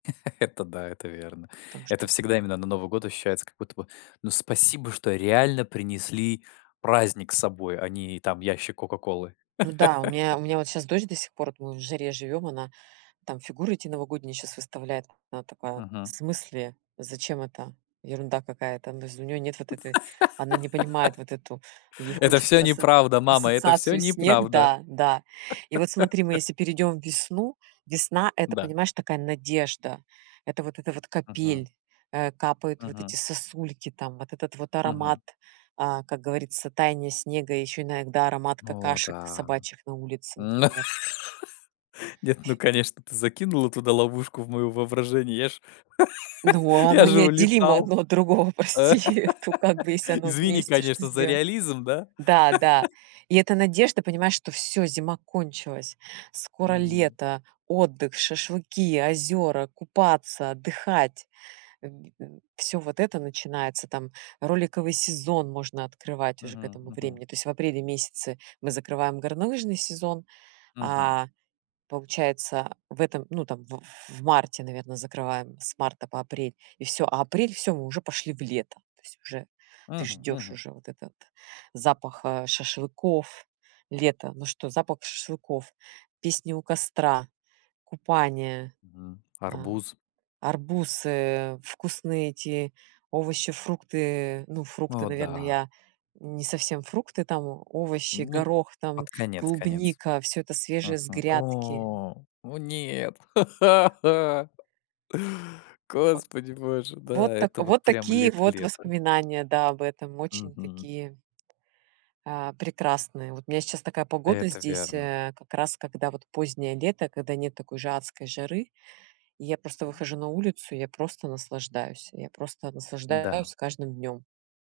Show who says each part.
Speaker 1: Это да, это верно.
Speaker 2: Там
Speaker 1: Это
Speaker 2: что
Speaker 1: всегда именно на Новый год ощущается как будто бы: "Ну, спасибо, что реально принесли праздник с собой, а не там ящик 'Кока-колы'".
Speaker 2: Ну да, у меня у меня вот щас дочь до сих пор, вот мы в жаре живём, она там фигуры эти новогодние щас выставляет. Она такая: "В
Speaker 1: Мгм.
Speaker 2: смысле? Зачем это? Ерунда какая-то!" Ну, то есть, у неё нет вот этой она не понимает вот эту ей
Speaker 1: "Это всё
Speaker 2: хочется со
Speaker 1: неправда, мама, это всё
Speaker 2: ассоциацию снег
Speaker 1: неправда".
Speaker 2: Да, да. И вот смотри, мы если перейдём в весну, весна- это,
Speaker 1: Да.
Speaker 2: понимаешь, такая надежда. Это вот эта вот
Speaker 1: Мгм.
Speaker 2: капель, э, капают вот
Speaker 1: Мгм.
Speaker 2: эти сосульки там, вот этот вот аромат,
Speaker 1: Мгм.
Speaker 2: а, как говорится, таяния снега, ещё иногда аромат
Speaker 1: О
Speaker 2: какашек
Speaker 1: да.
Speaker 2: собачьих на улице, например.
Speaker 1: Нет, ну конечно, ты закинула туда ловушку в моё воображение, я ж
Speaker 2: Ну, а
Speaker 1: я
Speaker 2: оно
Speaker 1: же
Speaker 2: неотделимо
Speaker 1: улетал.
Speaker 2: одно от другого,
Speaker 1: Э,
Speaker 2: прости, э, то как бы если оно
Speaker 1: извини,
Speaker 2: вместе, что
Speaker 1: конечно, за
Speaker 2: сдела
Speaker 1: реализм, да.
Speaker 2: Да, да. И это надежда, понимаешь, что всё: зима кончилась, скоро
Speaker 1: М.
Speaker 2: лето, отдых, шашлыки, озёра, купаться, отдыхать. В в всё вот это начинается. Там роликовый сезон можно открывать уже к
Speaker 1: Мгм
Speaker 2: этому
Speaker 1: мгм.
Speaker 2: времени. То есть в апреле месяце мы закрываем горнолыжный сезон,
Speaker 1: Мгм.
Speaker 2: а получается в этом, ну, там в в марте, наверно, закрываем с марта по апрель, и всё. А апрель- всё, мы уже пошли в лето. То есть уже ты
Speaker 1: Мгм
Speaker 2: ждешь
Speaker 1: мгм.
Speaker 2: уже вот этот запах, э, шашлыков, лета. Ну что: запах шашлыков, песни у костра, купание,
Speaker 1: Мгм,
Speaker 2: ам,
Speaker 1: арбуз.
Speaker 2: арбузы, вкусные эти овощи-фрукты. Ну, фрукты,
Speaker 1: О,
Speaker 2: наверно,
Speaker 1: да!
Speaker 2: я не совсем фрукты, там о овощи,
Speaker 1: Ну д
Speaker 2: горох, там
Speaker 1: под конец конец.
Speaker 2: клубника, всё это свежее с
Speaker 1: Мгм.
Speaker 2: грядки.
Speaker 1: О, о нет.
Speaker 2: Вот.
Speaker 1: Господи боже, да,
Speaker 2: Вот так
Speaker 1: это вот
Speaker 2: вот
Speaker 1: прям
Speaker 2: такие
Speaker 1: лето
Speaker 2: вот
Speaker 1: лето.
Speaker 2: воспоминания, да, об этом. Очень
Speaker 1: Мгм.
Speaker 2: такие, а, прекрасные. Вот у меня сейчас такая погода
Speaker 1: Это
Speaker 2: здесь,
Speaker 1: верно.
Speaker 2: э, как раз когда вот позднее лето, когда нет такой же адской жары. И я просто
Speaker 1: М.
Speaker 2: выхожу на улицу, я просто наслаждаюсь. Я просто
Speaker 1: М-да.
Speaker 2: наслаждаюсь каждым днём.